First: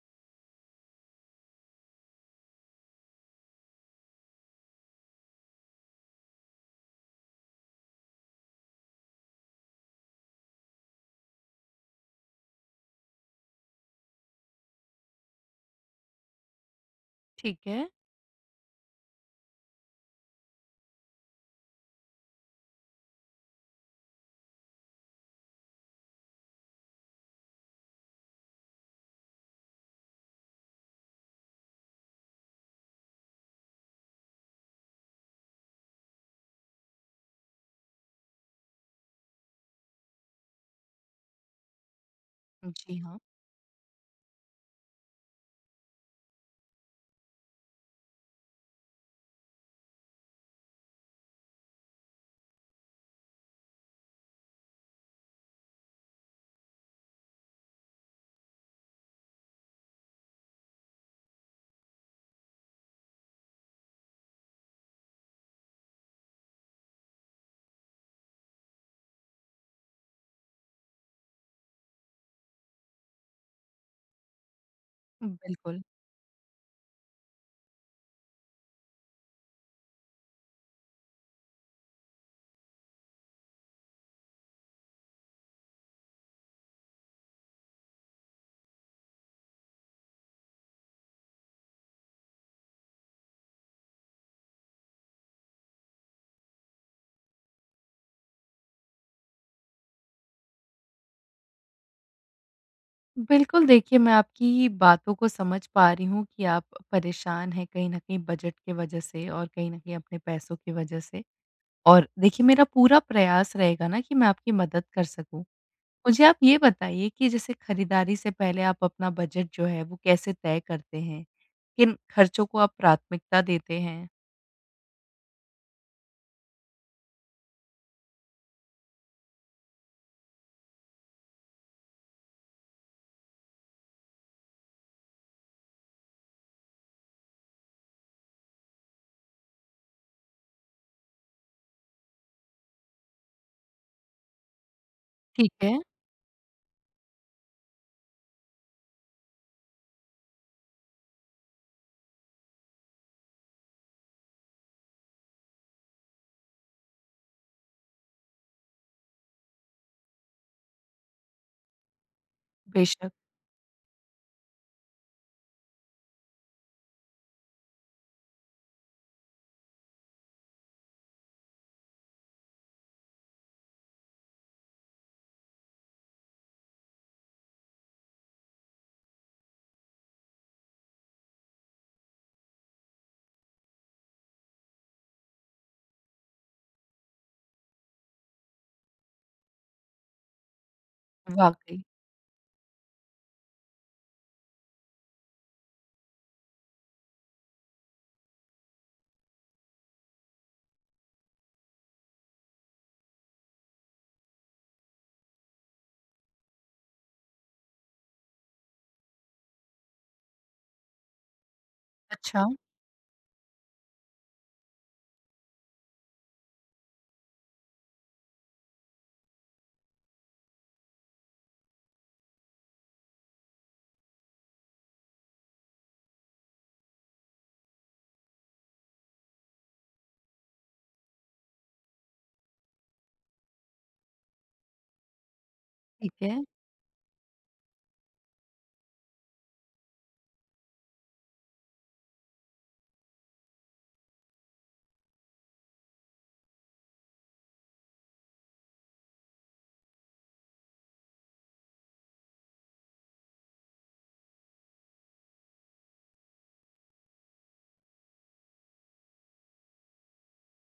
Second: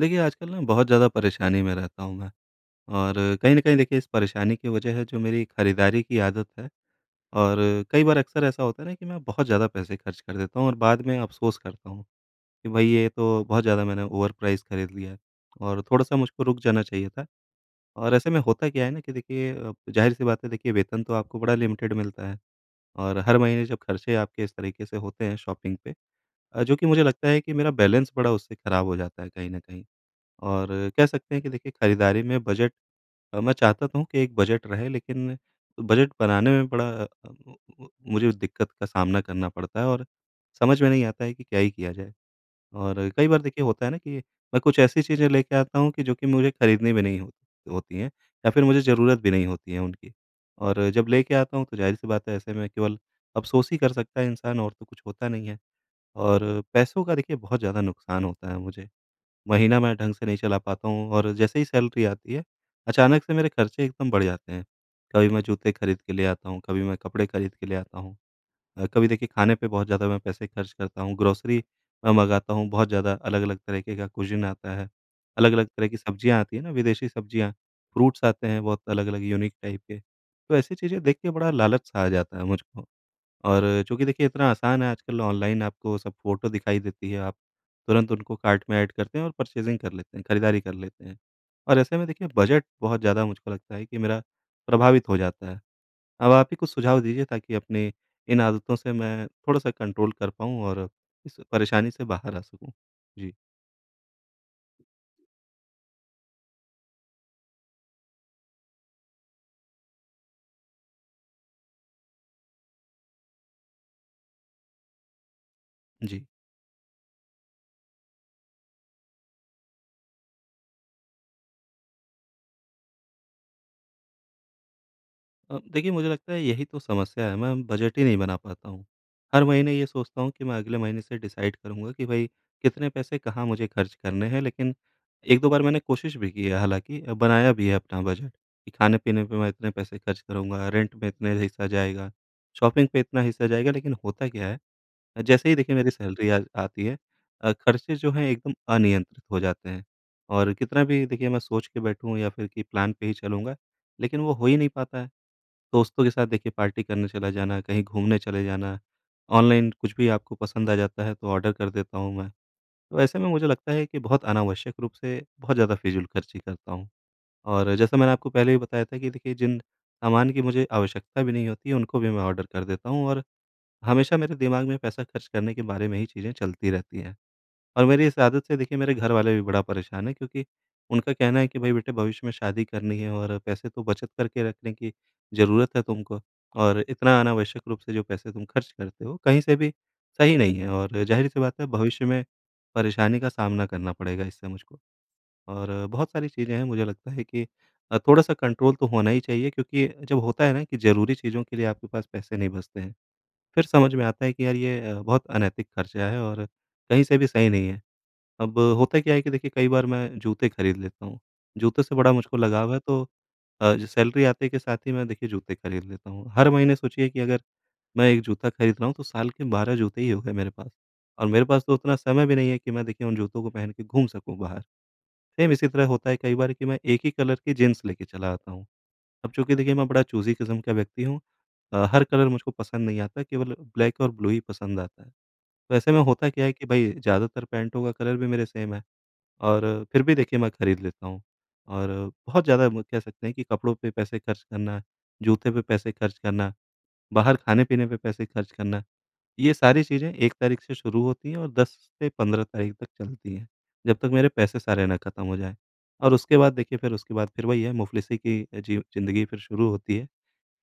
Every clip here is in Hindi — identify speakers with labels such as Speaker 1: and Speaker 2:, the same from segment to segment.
Speaker 1: देखिए, आजकल ना बहुत ज़्यादा परेशानी में रहता हूँ मैं। और कहीं न कहीं देखिए इस परेशानी की वजह है जो मेरी खरीदारी की आदत है। और कई बार अक्सर ऐसा होता है ना कि मैं बहुत ज़्यादा पैसे खर्च कर देता हूँ और बाद में अफ़सोस करता हूँ कि भई ये तो बहुत ज़्यादा मैंने ओवर प्राइस खरीद लिया है और थोड़ा-सा मुझको रुक जाना चाहिए था।
Speaker 2: ठीक है।
Speaker 1: और ऐसे में होता क्या है ना कि देखिए ज़ाहिर-सी बात है, देखिए वेतन तो आपको बड़ा लिमिटेड मिलता है। और हर महीने जब खर्चे आपके इस तरीके से होते हैं शॉपिंग पे, जो कि मुझे लगता है कि मेरा बैलेंस बड़ा उससे खराब हो जाता है कहीं न कहीं। और कह सकते हैं कि देखिए खरीदारी में बजट, मैं चाहता तो हूँ कि एक बजट रहे, लेकिन बजट बनाने में बड़ा अ, मु- मु- मुझे दिक्कत का सामना करना पड़ता है और समझ में नहीं आता है कि क्या ही किया जाए।
Speaker 2: जी
Speaker 1: और
Speaker 2: हाँ,
Speaker 1: कई बार देखिए होता है ना कि मैं कुछ ऐसी चीज़ें लेके आता हूँ कि जो कि मुझे खरीदनी भी नहीं होती होती हैं या फिर मुझे ज़रूरत भी नहीं होती है उनकी। और जब लेके आता हूँ तो ज़ाहिर-सी बात है, ऐसे में केवल अफ़सोस ही कर सकता है इंसान, और तो कुछ होता नहीं है। और पैसों का देखिए बहुत ज़्यादा नुकसान होता है मुझे। महीना मैं ढंग से नहीं चला पाता हूँ और जैसे ही सैलरी आती है, अचानक से मेरे खर्चे एकदम बढ़ जाते हैं। कभी मैं जूते खरीद के ले आता हूँ, कभी मैं कपड़े खरीद के ले आता हूँ। कभी देखिए खाने पे बहुत ज़्यादा मैं पैसे खर्च करता हूँ, ग्रोसरी मैं मँगाता हूँ, बहुत ज़्यादा अलग-अलग तरीके का कुज़ीन आता है, अलग-अलग
Speaker 2: बिल्कुल।
Speaker 1: तरह की सब्जियाँ आती हैं ना, विदेशी सब्जियाँ, फ्रूट्स आते हैं बहुत अलग-अलग यूनिक टाइप के। तो ऐसी चीज़ें देख के बड़ा लालच-सा आ जाता है मुझको। और चूँकि देखिए इतना आसान है आजकल, ऑनलाइन आपको सब फ़ोटो दिखाई देती है, आप तुरंत उनको कार्ट में ऐड करते हैं और परचेज़िंग कर लेते हैं, खरीदारी कर लेते हैं। और ऐसे में देखिए बजट बहुत ज़्यादा मुझको लगता है कि मेरा प्रभावित हो जाता है। अब आप ही कुछ सुझाव दीजिए ताकि अपनी इन आदतों से मैं थोड़ा-सा कंट्रोल कर पाऊँ और इस परेशानी से बाहर आ सकूँ। जी।
Speaker 2: बिल्कुल, देखिए मैं आपकी बातों को समझ पा रही हूँ कि आप परेशान हैं कहीं न कहीं बजट की वज़ह से और कहीं न कहीं अपने पैसों की वज़ह से। और देखिए मेरा पूरा प्रयास रहेगा ना कि मैं आपकी मदद कर सकूँ। मुझे
Speaker 1: जी।
Speaker 2: आप ये बताइए कि जैसे खरीदारी से पहले आप अपना बजट जो है वो कैसे तय करते हैं? किन खर्चों को आप प्राथमिकता देते हैं?
Speaker 1: देखिए, मुझे लगता है यही तो समस्या है, मैं बजट ही नहीं बना पाता हूँ। हर महीने ये सोचता हूँ कि मैं अगले महीने से डिसाइड करूँगा कि भई कितने पैसे कहाँ मुझे खर्च करने हैं, लेकिन 1-2 बार मैंने कोशिश भी की है, हालाँकि बनाया भी है अपना बजट कि खाने-पीने पे मैं इतने पैसे खर्च करूँगा, रेंट में इतने हिस्सा जाएगा, शॉपिंग पे इतना हिस्सा जाएगा, लेकिन होता क्या है, जैसे
Speaker 2: ठीक
Speaker 1: ही देखिए
Speaker 2: है,
Speaker 1: मेरी सैलरी आ आती है, खर्चे जो हैं एकदम अनियंत्रित हो जाते हैं। और कितना भी देखिए मैं सोच के बैठूँ या फिर कि प्लान पे ही चलूँगा, लेकिन वो हो ही नहीं पाता है। दोस्तों के साथ देखिए पार्टी करने चला जाना, कहीं घूमने चले जाना, ऑनलाइन कुछ भी आपको पसंद आ जाता है तो ऑर्डर कर देता हूँ मैं। तो
Speaker 2: बेशक,
Speaker 1: ऐसे में मुझे लगता है कि बहुत अनावश्यक रूप से बहुत ज़्यादा फ़िज़ूल खर्ची करता हूँ। और जैसा मैंने आपको पहले भी बताया था कि देखिए जिन सामान की मुझे आवश्यकता भी नहीं होती है उनको भी मैं ऑर्डर कर देता हूँ, और हमेशा मेरे दिमाग में पैसा खर्च करने के बारे में ही चीज़ें चलती रहती हैं। और मेरी इस आदत से देखिए मेरे घर वाले भी बड़ा परेशान हैं, क्योंकि उनका कहना है कि भाई बेटे भविष्य में शादी करनी है और पैसे तो बचत करके रखने की ज़रूरत है तुमको, और इतना अनावश्यक रूप से जो पैसे तुम खर्च करते हो कहीं से भी सही नहीं है, और ज़ाहिर-सी बात है
Speaker 2: वाक़ई।
Speaker 1: भविष्य में परेशानी का सामना करना पड़ेगा इससे मुझको। और बहुत सारी चीज़ें हैं, मुझे लगता है कि थोड़ा-सा कंट्रोल तो होना ही चाहिए, क्योंकि जब होता है ना कि ज़रूरी चीज़ों के लिए आपके पास पैसे नहीं बचते हैं, फिर समझ में आता है कि यार ये बहुत अनैतिक खर्चा है और कहीं से भी सही नहीं है। अब होता क्या है कि देखिए कई बार मैं जूते खरीद लेता हूँ। जूतों से बड़ा मुझको
Speaker 2: अच्छा,
Speaker 1: लगाव है, तो जो सैलरी आते के साथ ही मैं देखिए जूते खरीद लेता हूँ। हर महीने सोचिए कि अगर मैं 1 जूता खरीद रहा हूँ तो साल के 12 जूते ही हो गए मेरे पास। और मेरे पास तो उतना समय भी नहीं है कि मैं देखिए उन जूतों को पहन के घूम सकूँ बाहर। सेम इसी तरह होता है कई बार कि मैं एक ही कलर की जीन्स लेके चला आता हूँ। अब चूँकि देखिए मैं बड़ा चूज़ी किस्म का व्यक्ति हूँ। हर कलर मुझको पसंद नहीं आता, केवल ब्लैक और ब्लू ही पसंद आता है। तो ऐसे में
Speaker 2: ठीक
Speaker 1: होता
Speaker 2: है।
Speaker 1: क्या है कि भई ज़्यादातर पैंटों का कलर भी मेरे सेम है। और फिर भी देखिए मैं खरीद लेता हूँ। और बहुत ज़्यादा म कह सकते हैं कि कपड़ों पे पैसे खर्च करना, जूते पे पैसे खर्च करना, बाहर खाने-पीने पे पैसे खर्च करना, ये सारी चीज़ें 1 तारीख से शुरू होती हैं और 10 से 15 तारीख तक चलती हैं, जब तक मेरे पैसे सारे ना खत्म हो जाएँ। और उसके बाद देखिए फिर उसके बाद फिर वही है, मुफ़्लिसी की ज़िंदगी फिर शुरू होती है।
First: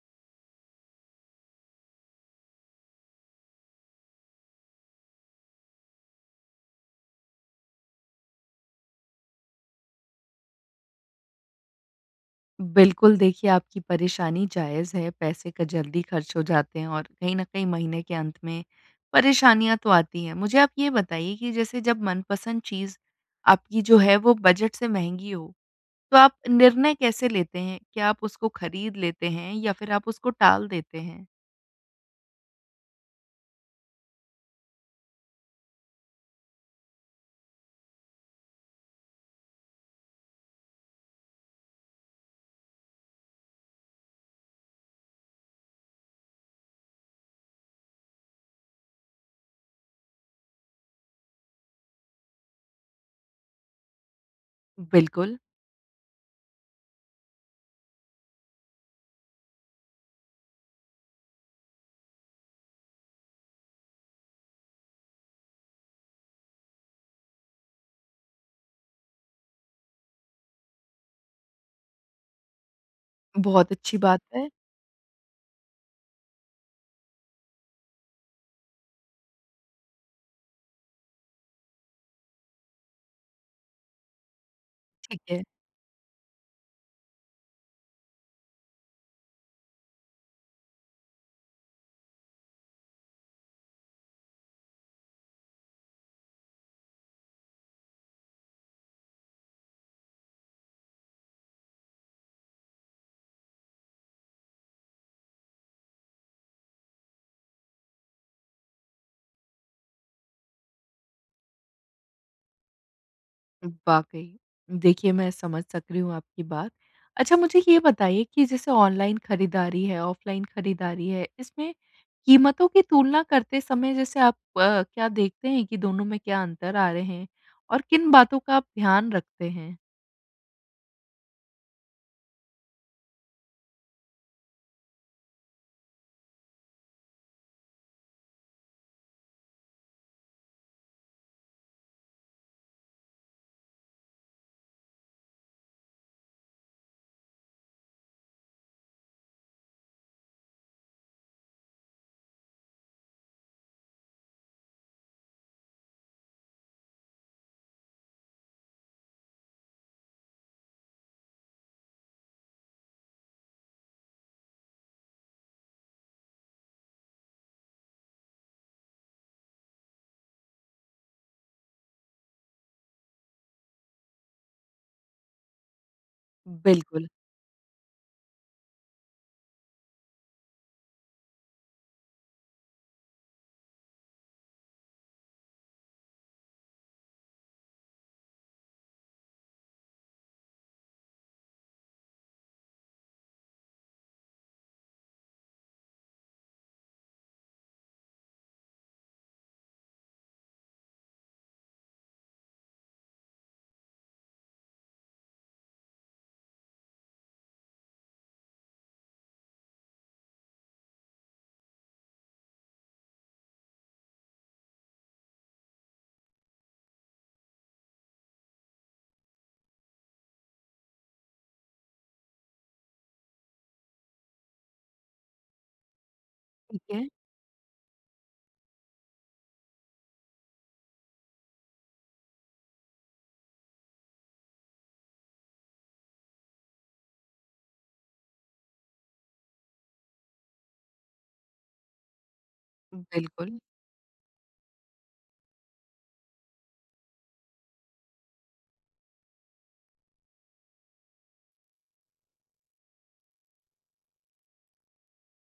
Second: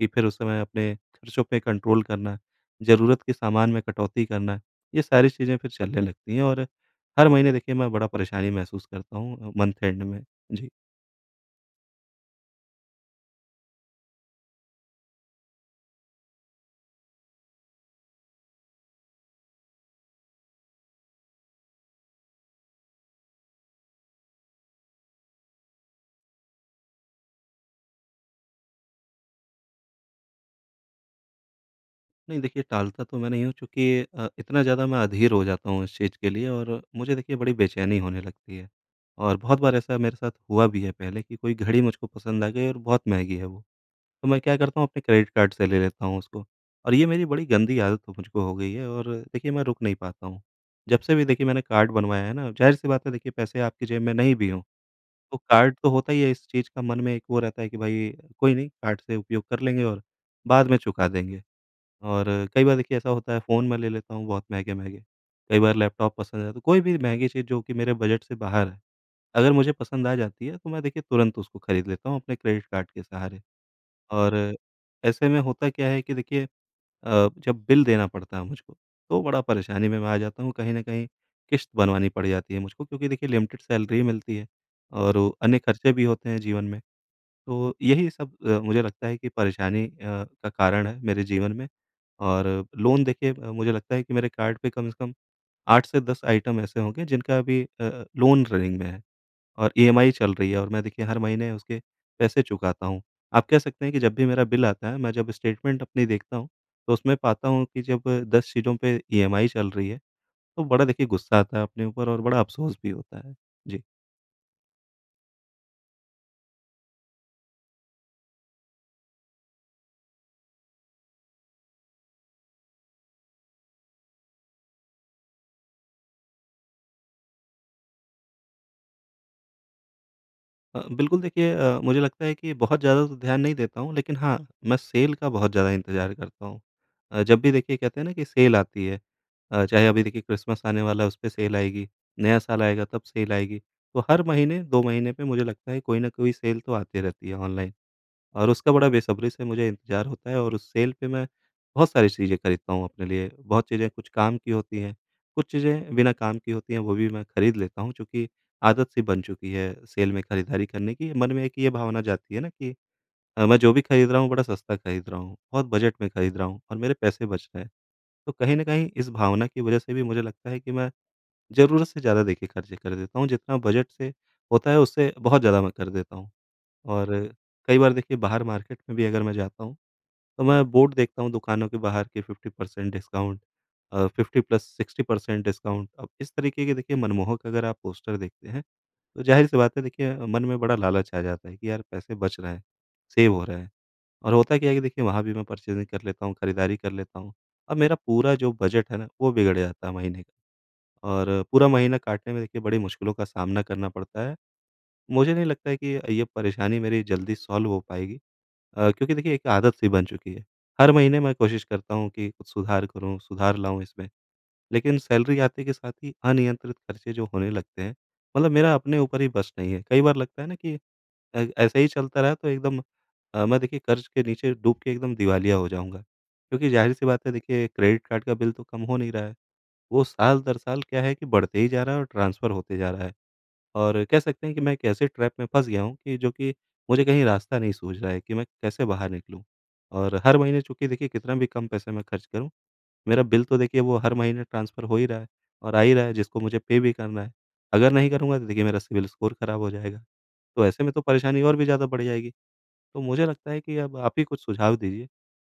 Speaker 1: कि फिर उस समय अपने खर्चों पे कंट्रोल करना, ज़रूरत के सामान में कटौती करना, ये सारी चीज़ें फिर चलने लगती हैं और हर महीने देखिए मैं बड़ा परेशानी महसूस करता हूँ मंथ एंड में। जी।
Speaker 2: बिल्कुल, देखिए आपकी परेशानी जायज़ है, पैसे का जल्दी खर्च हो जाते हैं और कहीं न कहीं महीने के अंत में परेशानियाँ तो आती हैं। मुझे आप ये बताइए कि जैसे जब मनपसंद चीज़ आपकी जो है वो बजट से महँगी हो, तो आप निर्णय कैसे लेते हैं? क्या आप उसको खरीद लेते हैं या फिर आप उसको टाल देते हैं?
Speaker 1: नहीं देखिए, टालता तो मैं नहीं हूँ, चूँकि इतना ज़्यादा मैं अधीर हो जाता हूँ इस चीज़ के लिए और मुझे देखिए बड़ी बेचैनी होने लगती है। और बहुत बार ऐसा मेरे साथ हुआ भी है पहले कि कोई घड़ी मुझको पसंद आ गई और बहुत महँगी है वो। तो मैं क्या करता हूँ, अपने क्रेडिट कार्ड से ले लेता हूँ उसको, और ये मेरी बड़ी गंदी आदत हो मुझको हो गई है, और देखिए मैं रुक नहीं पाता हूँ। जब से भी देखिए मैंने कार्ड बनवाया है ना, ज़ाहिर-सी बात है, देखिए पैसे आपकी जेब में नहीं भी हों, तो
Speaker 2: बिल्कुल,
Speaker 1: कार्ड तो होता ही है। इस चीज़ का मन में एक वो रहता है कि भाई कोई नहीं, कार्ड से उपयोग कर लेंगे और बाद में चुका देंगे। और कई बार देखिए ऐसा होता है, फ़ोन मैं ले लेता हूँ बहुत महँगे-महँगे, कई बार लैपटॉप पसंद है तो कोई भी महँगी चीज़ जो कि मेरे बजट से बाहर है, अगर मुझे पसंद आ जाती है तो मैं देखिए तुरंत उसको खरीद लेता हूँ अपने क्रेडिट कार्ड के सहारे।
Speaker 2: बहुत अच्छी बात
Speaker 1: और
Speaker 2: है।
Speaker 1: ऐसे में होता क्या है कि देखिए जब बिल देना पड़ता है मुझको, तो बड़ा परेशानी में मैं आ जाता हूँ, कहीं न कहीं किश्त बनवानी पड़ जाती है मुझको, क्योंकि देखिए लिमिटेड सैलरी ही मिलती है और
Speaker 2: ठीक
Speaker 1: वो
Speaker 2: है।
Speaker 1: अन्य खर्चे भी होते हैं जीवन में। तो यही सब मुझे लगता है कि परेशानी का कारण है मेरे जीवन में। और लोन देखिए मुझे लगता है कि मेरे कार्ड पे कम से कम 8 से 10 आइटम ऐसे होंगे, जिनका अभी लोन रनिंग में है। और ईएमआई चल रही है और मैं देखिए हर महीने उसके पैसे चुकाता हूँ। आप कह सकते हैं कि जब भी मेरा बिल आता है, मैं जब स्टेटमेंट अपनी देखता हूँ, तो उसमें पाता हूँ कि जब 10 चीज़ों पे ईएमआई चल रही है, तो बड़ा देखिए गुस्सा आता है अपने ऊपर और बड़ा अफ़सोस भी होता है। जी।
Speaker 2: वाक़ई। देखिए, मैं समझ सक रही हूँ आपकी बात। अच्छा, मुझे ये बताइए कि जैसे ऑनलाइन खरीदारी है, ऑफ़लाइन खरीदारी है, इसमें कीमतों की तुलना करते समय जैसे आप क्या देखते हैं कि दोनों में क्या अंतर आ रहे हैं? और किन बातों का आप ध्यान रखते हैं?
Speaker 1: बिल्कुल देखिए, मुझे लगता है कि बहुत ज़्यादा तो ध्यान नहीं देता हूँ, लेकिन हाँ, मैं सेल का बहुत ज़्यादा इंतज़ार करता हूँ। जब भी देखिए कहते हैं ना कि सेल आती है, चाहे अभी देखिए क्रिसमस आने वाला है, उस पे सेल आएगी, नया साल आएगा तब सेल आएगी। तो हर महीने 2 महीने पे मुझे लगता है कोई ना कोई सेल तो आती रहती है ऑनलाइन। और उसका बड़ा बेसब्री से मुझे इंतज़ार होता है और उस सेल पे मैं बहुत सारी चीज़ें खरीदता हूँ अपने लिए। बहुत चीज़ें कुछ काम की होती हैं, कुछ चीज़ें बिना काम की होती हैं, वो भी मैं खरीद लेता हूँ, चूँकि आदत सी बन चुकी है सेल में खरीदारी करने की। मन में एक ये भावना जाती है ना कि मैं जो भी खरीद रहा हूँ बड़ा सस्ता खरीद रहा हूँ, बहुत बजट में खरीद रहा हूँ और मेरे पैसे बच रहे हैं। तो कहीं न कहीं इस भावना की वज़ह से भी मुझे लगता है कि मैं ज़रूरत से ज़्यादा देखिए खर्चे कर देता हूँ, जितना बजट से होता है उससे बहुत ज़्यादा मैं कर देता हूँ।
Speaker 2: बिल्कुल,
Speaker 1: और कई बार देखिए बाहर मार्केट में भी अगर मैं जाता हूँ, तो मैं बोर्ड देखता हूँ दुकानों के बाहर कि 50% डिस्काउंट, 50 प्लस 60% डिस्काउंट। अब इस तरीके के देखिए मनमोहक अगर आप पोस्टर देखते हैं, तो ज़ाहिर-सी बात है, देखिए मन में बड़ा लालच आ जाता है कि यार पैसे बच रहे हैं, सेव हो रहे हैं, और होता क्या है कि देखिए वहाँ भी मैं परचेज़िंग कर लेता हूँ, खरीदारी कर लेता हूँ। अब मेरा पूरा जो बजट है ना, वो बिगड़ जाता है महीने का, और पूरा महीना काटने में देखिए बड़ी मुश्किलों का सामना करना पड़ता है। मुझे नहीं लगता है कि ये परेशानी मेरी जल्दी सॉल्व हो पाएगी, क्योंकि देखिए एक आदत सी बन चुकी है। हर महीने मैं कोशिश करता हूँ कि कुछ सुधार करूँ, सुधार लाऊँ इसमें। लेकिन सैलरी आते के साथ ही अनियंत्रित खर्चे जो होने लगते हैं, मतलब मेरा अपने ऊपर ही बस नहीं है। कई बार लगता है ना कि ऐसे ही चलता रहा तो एकदम मैं देखिए कर्ज़ के नीचे डूब के एकदम दिवालिया हो जाऊँगा। क्योंकि
Speaker 2: ठीक
Speaker 1: ज़ाहिर-सी
Speaker 2: है।
Speaker 1: बात है, देखिए क्रेडिट कार्ड का बिल तो कम हो नहीं रहा है। वो साल दर साल क्या है कि बढ़ते ही जा रहा है और ट्रांसफ़र होते जा रहा है। और कह सकते हैं कि मैं एक ऐसे ट्रैप में फँस गया हूँ कि जो कि मुझे कहीं रास्ता नहीं सूझ रहा है कि मैं कैसे बाहर निकलूँ? और हर महीने चूँकि देखिए कितना भी कम पैसे मैं खर्च करूँ, मेरा बिल तो
Speaker 2: बिल्कुल।
Speaker 1: देखिए वो हर महीने ट्रांसफ़र हो ही रहा है और आ ही रहा है, जिसको मुझे पे भी करना है। अगर नहीं करूँगा तो देखिए मेरा सिबिल स्कोर खराब हो जाएगा। तो ऐसे में तो परेशानी और भी ज़्यादा बढ़ जाएगी। तो मुझे लगता है कि अब आप ही कुछ सुझाव दीजिए,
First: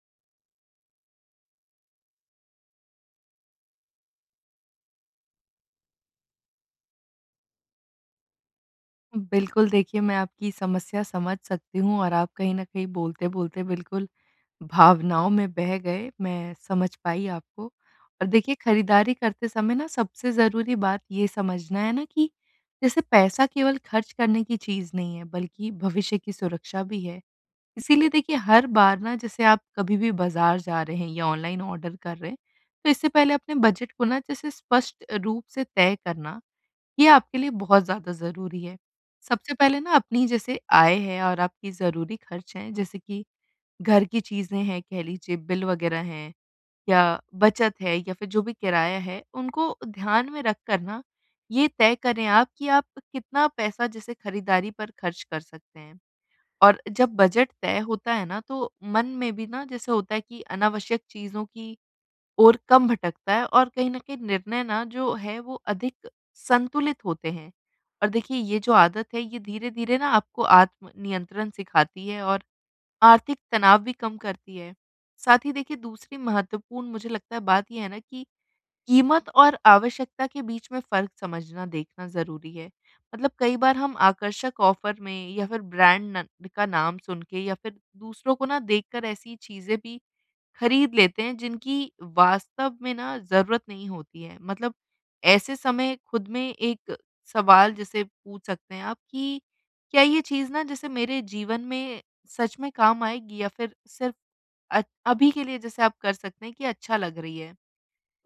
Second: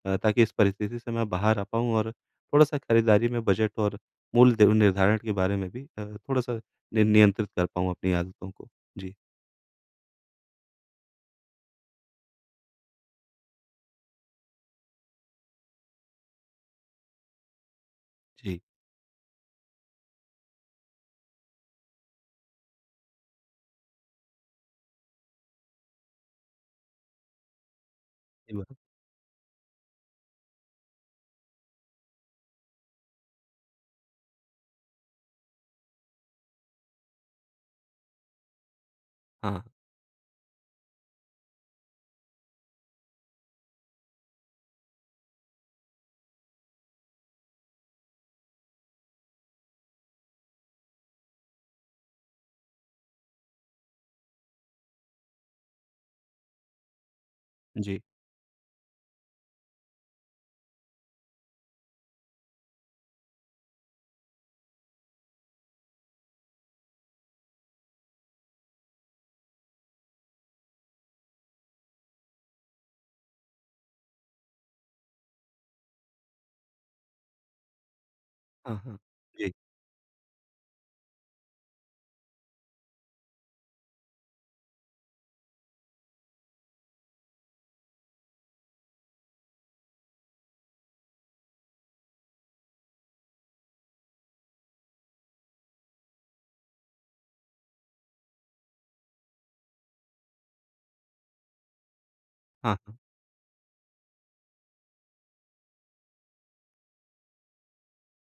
Speaker 1: ताकि इस परिस्थिति से मैं बाहर आ पाऊँ और थोड़ा-सा खरीदारी में बजट और मूल्य निर्धारण के बारे में भी थोड़ा-सा नि नियंत्रित कर पाऊँ अपनी आदतों को। जी।
Speaker 2: बिल्कुल, देखिए मैं आपकी समस्या समझ सकती हूँ और आप कहीं न कहीं बोलते-बोलते बिल्कुल भावनाओं में बह गए, मैं समझ पाई आपको। और देखिए
Speaker 1: जी।
Speaker 2: खरीदारी करते समय ना सबसे ज़रूरी बात ये समझना है ना कि जैसे पैसा केवल खर्च करने की चीज़ नहीं है, बल्कि भविष्य की सुरक्षा भी है। इसीलिए देखिए
Speaker 1: सही
Speaker 2: हर
Speaker 1: बात।
Speaker 2: बार ना जैसे आप कभी भी बाज़ार जा रहे हैं या ऑनलाइन ऑर्डर कर रहे हैं, तो इससे पहले अपने बजट को ना जैसे स्पष्ट रूप से तय करना, ये आपके लिए बहुत ज़्यादा ज़रूरी है।
Speaker 1: हाँ,
Speaker 2: सबसे
Speaker 1: हाँ,
Speaker 2: पहले ना अपनी जैसे आय है और आपकी ज़रूरी खर्च हैं, जैसे कि घर की चीज़ें हैं कह लीजिए, बिल वग़ैरह हैं, या बचत है या फिर जो भी किराया है, उनको ध्यान में रख कर ना ये तय करें आप कि आप कितना पैसा जैसे खरीदारी पर खर्च कर सकते हैं। और जब बजट तय
Speaker 1: जी।
Speaker 2: होता है ना, तो मन में भी ना जैसे होता है कि अनावश्यक चीज़ों की ओर कम भटकता है और कहीं न कहीं निर्णय ना जो है वो अधिक संतुलित होते हैं। और देखिए ये जो आदत है, ये धीरे-धीरे ना आपको आत्म नियंत्रण सिखाती है और आर्थिक तनाव भी कम करती है। साथ ही देखिए दूसरी महत्वपूर्ण मुझे लगता है बात ये है ना कि
Speaker 1: हाँ, हाँ।
Speaker 2: कीमत
Speaker 1: जी।
Speaker 2: और आवश्यकता के बीच में फ़र्क समझना, देखना ज़रूरी है। मतलब कई बार हम आकर्षक ऑफ़र में या फिर ब्रांड न का नाम सुन के या फिर दूसरों को ना देखकर ऐसी चीज़ें भी खरीद लेते हैं, जिनकी वास्तव में ना ज़रूरत नहीं होती है। मतलब ऐसे समय खुद में एक सवाल जैसे पूछ सकते हैं आप कि क्या ये चीज़ ना जैसे मेरे जीवन में सच में
Speaker 1: हाँ, हाँ।
Speaker 2: काम आएगी या फिर सिर्फ़ अभी के लिए जैसे आप कर सकते हैं कि अच्छा लग रही है?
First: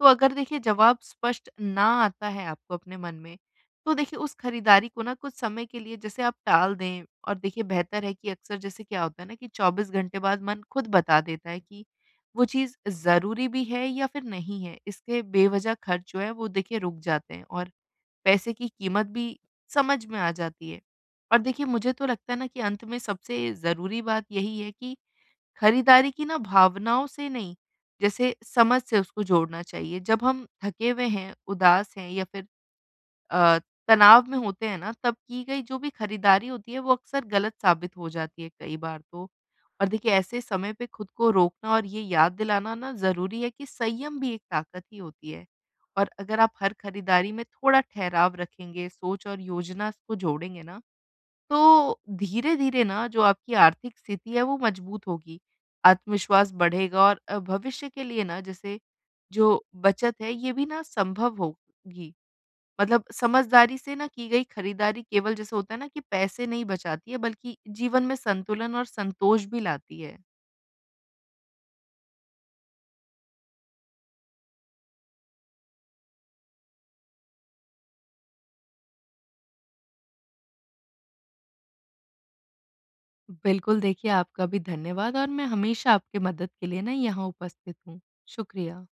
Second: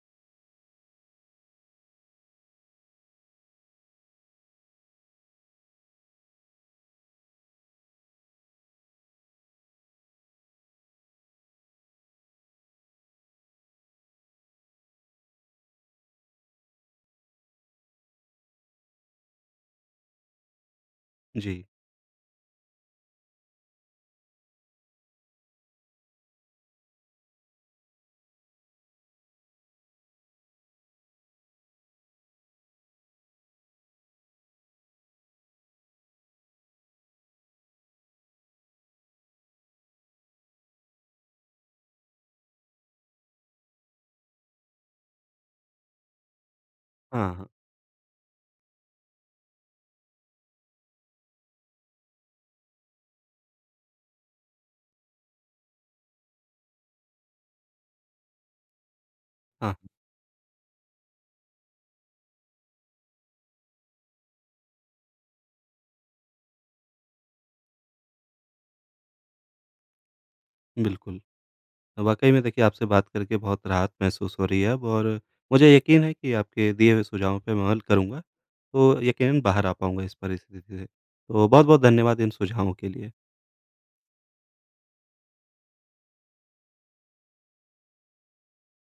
Speaker 2: तो अगर देखिए जवाब स्पष्ट ना आता है आपको अपने मन में, तो देखिए उस खरीदारी को ना कुछ समय के लिए जैसे आप टाल दें और देखिए बेहतर है कि अक्सर जैसे क्या होता है ना कि 24 घंटे बाद मन खुद बता देता है कि वो चीज़ ज़रूरी भी है या फिर नहीं है। इसके बेवज़ह खर्च जो है वो देखिए रुक जाते हैं और पैसे की कीमत भी समझ में आ जाती है। और
Speaker 1: जी।
Speaker 2: देखिए मुझे तो लगता है ना कि अंत में सबसे ज़रूरी बात यही है कि खरीदारी की ना भावनाओं से नहीं, जैसे समझ से उसको जोड़ना चाहिए। जब हम थके हुए हैं, उदास हैं या फिर अ, तनाव में होते हैं ना, तब की गई जो भी खरीदारी होती है, वो अक्सर गलत साबित हो जाती है, कई बार तो। और देखिए, ऐसे समय पे खुद को रोकना और ये याद दिलाना ना ज़रूरी है कि संयम भी एक ताकत ही होती है। और अगर आप हर खरीदारी
Speaker 1: हाँ,
Speaker 2: में
Speaker 1: हाँ।
Speaker 2: थोड़ा ठहराव रखेंगे, सोच और योजना को जोड़ेंगे ना, तो धीरे-धीरे ना जो आपकी आर्थिक स्थिति है वो मजबूत होगी, आत्मविश्वास बढ़ेगा और भविष्य के लिए ना जैसे जो
Speaker 1: हाँ,
Speaker 2: बचत है ये भी ना संभव होगी। मतलब समझदारी से ना की गई खरीदारी केवल जैसे होता है ना कि पैसे नहीं बचाती है, बल्कि जीवन में संतुलन और संतोष भी लाती है।
Speaker 1: बिल्कुल। वाक़ई में देखिए आपसे बात करके बहुत राहत महसूस हो रही है अब, और मुझे यकीन है कि आपके दिए हुए सुझावों पे मैं अमल करूँगा, तो यकीनन बाहर आ पाऊँगा इस परिस्थिति से। तो बहुत-बहुत धन्यवाद इन सुझावों के लिए।
Speaker 2: बिल्कुल, देखिए आपका भी धन्यवाद और मैं हमेशा आपकी मदद के लिए ना यहाँ उपस्थित हूँ। शुक्रिया।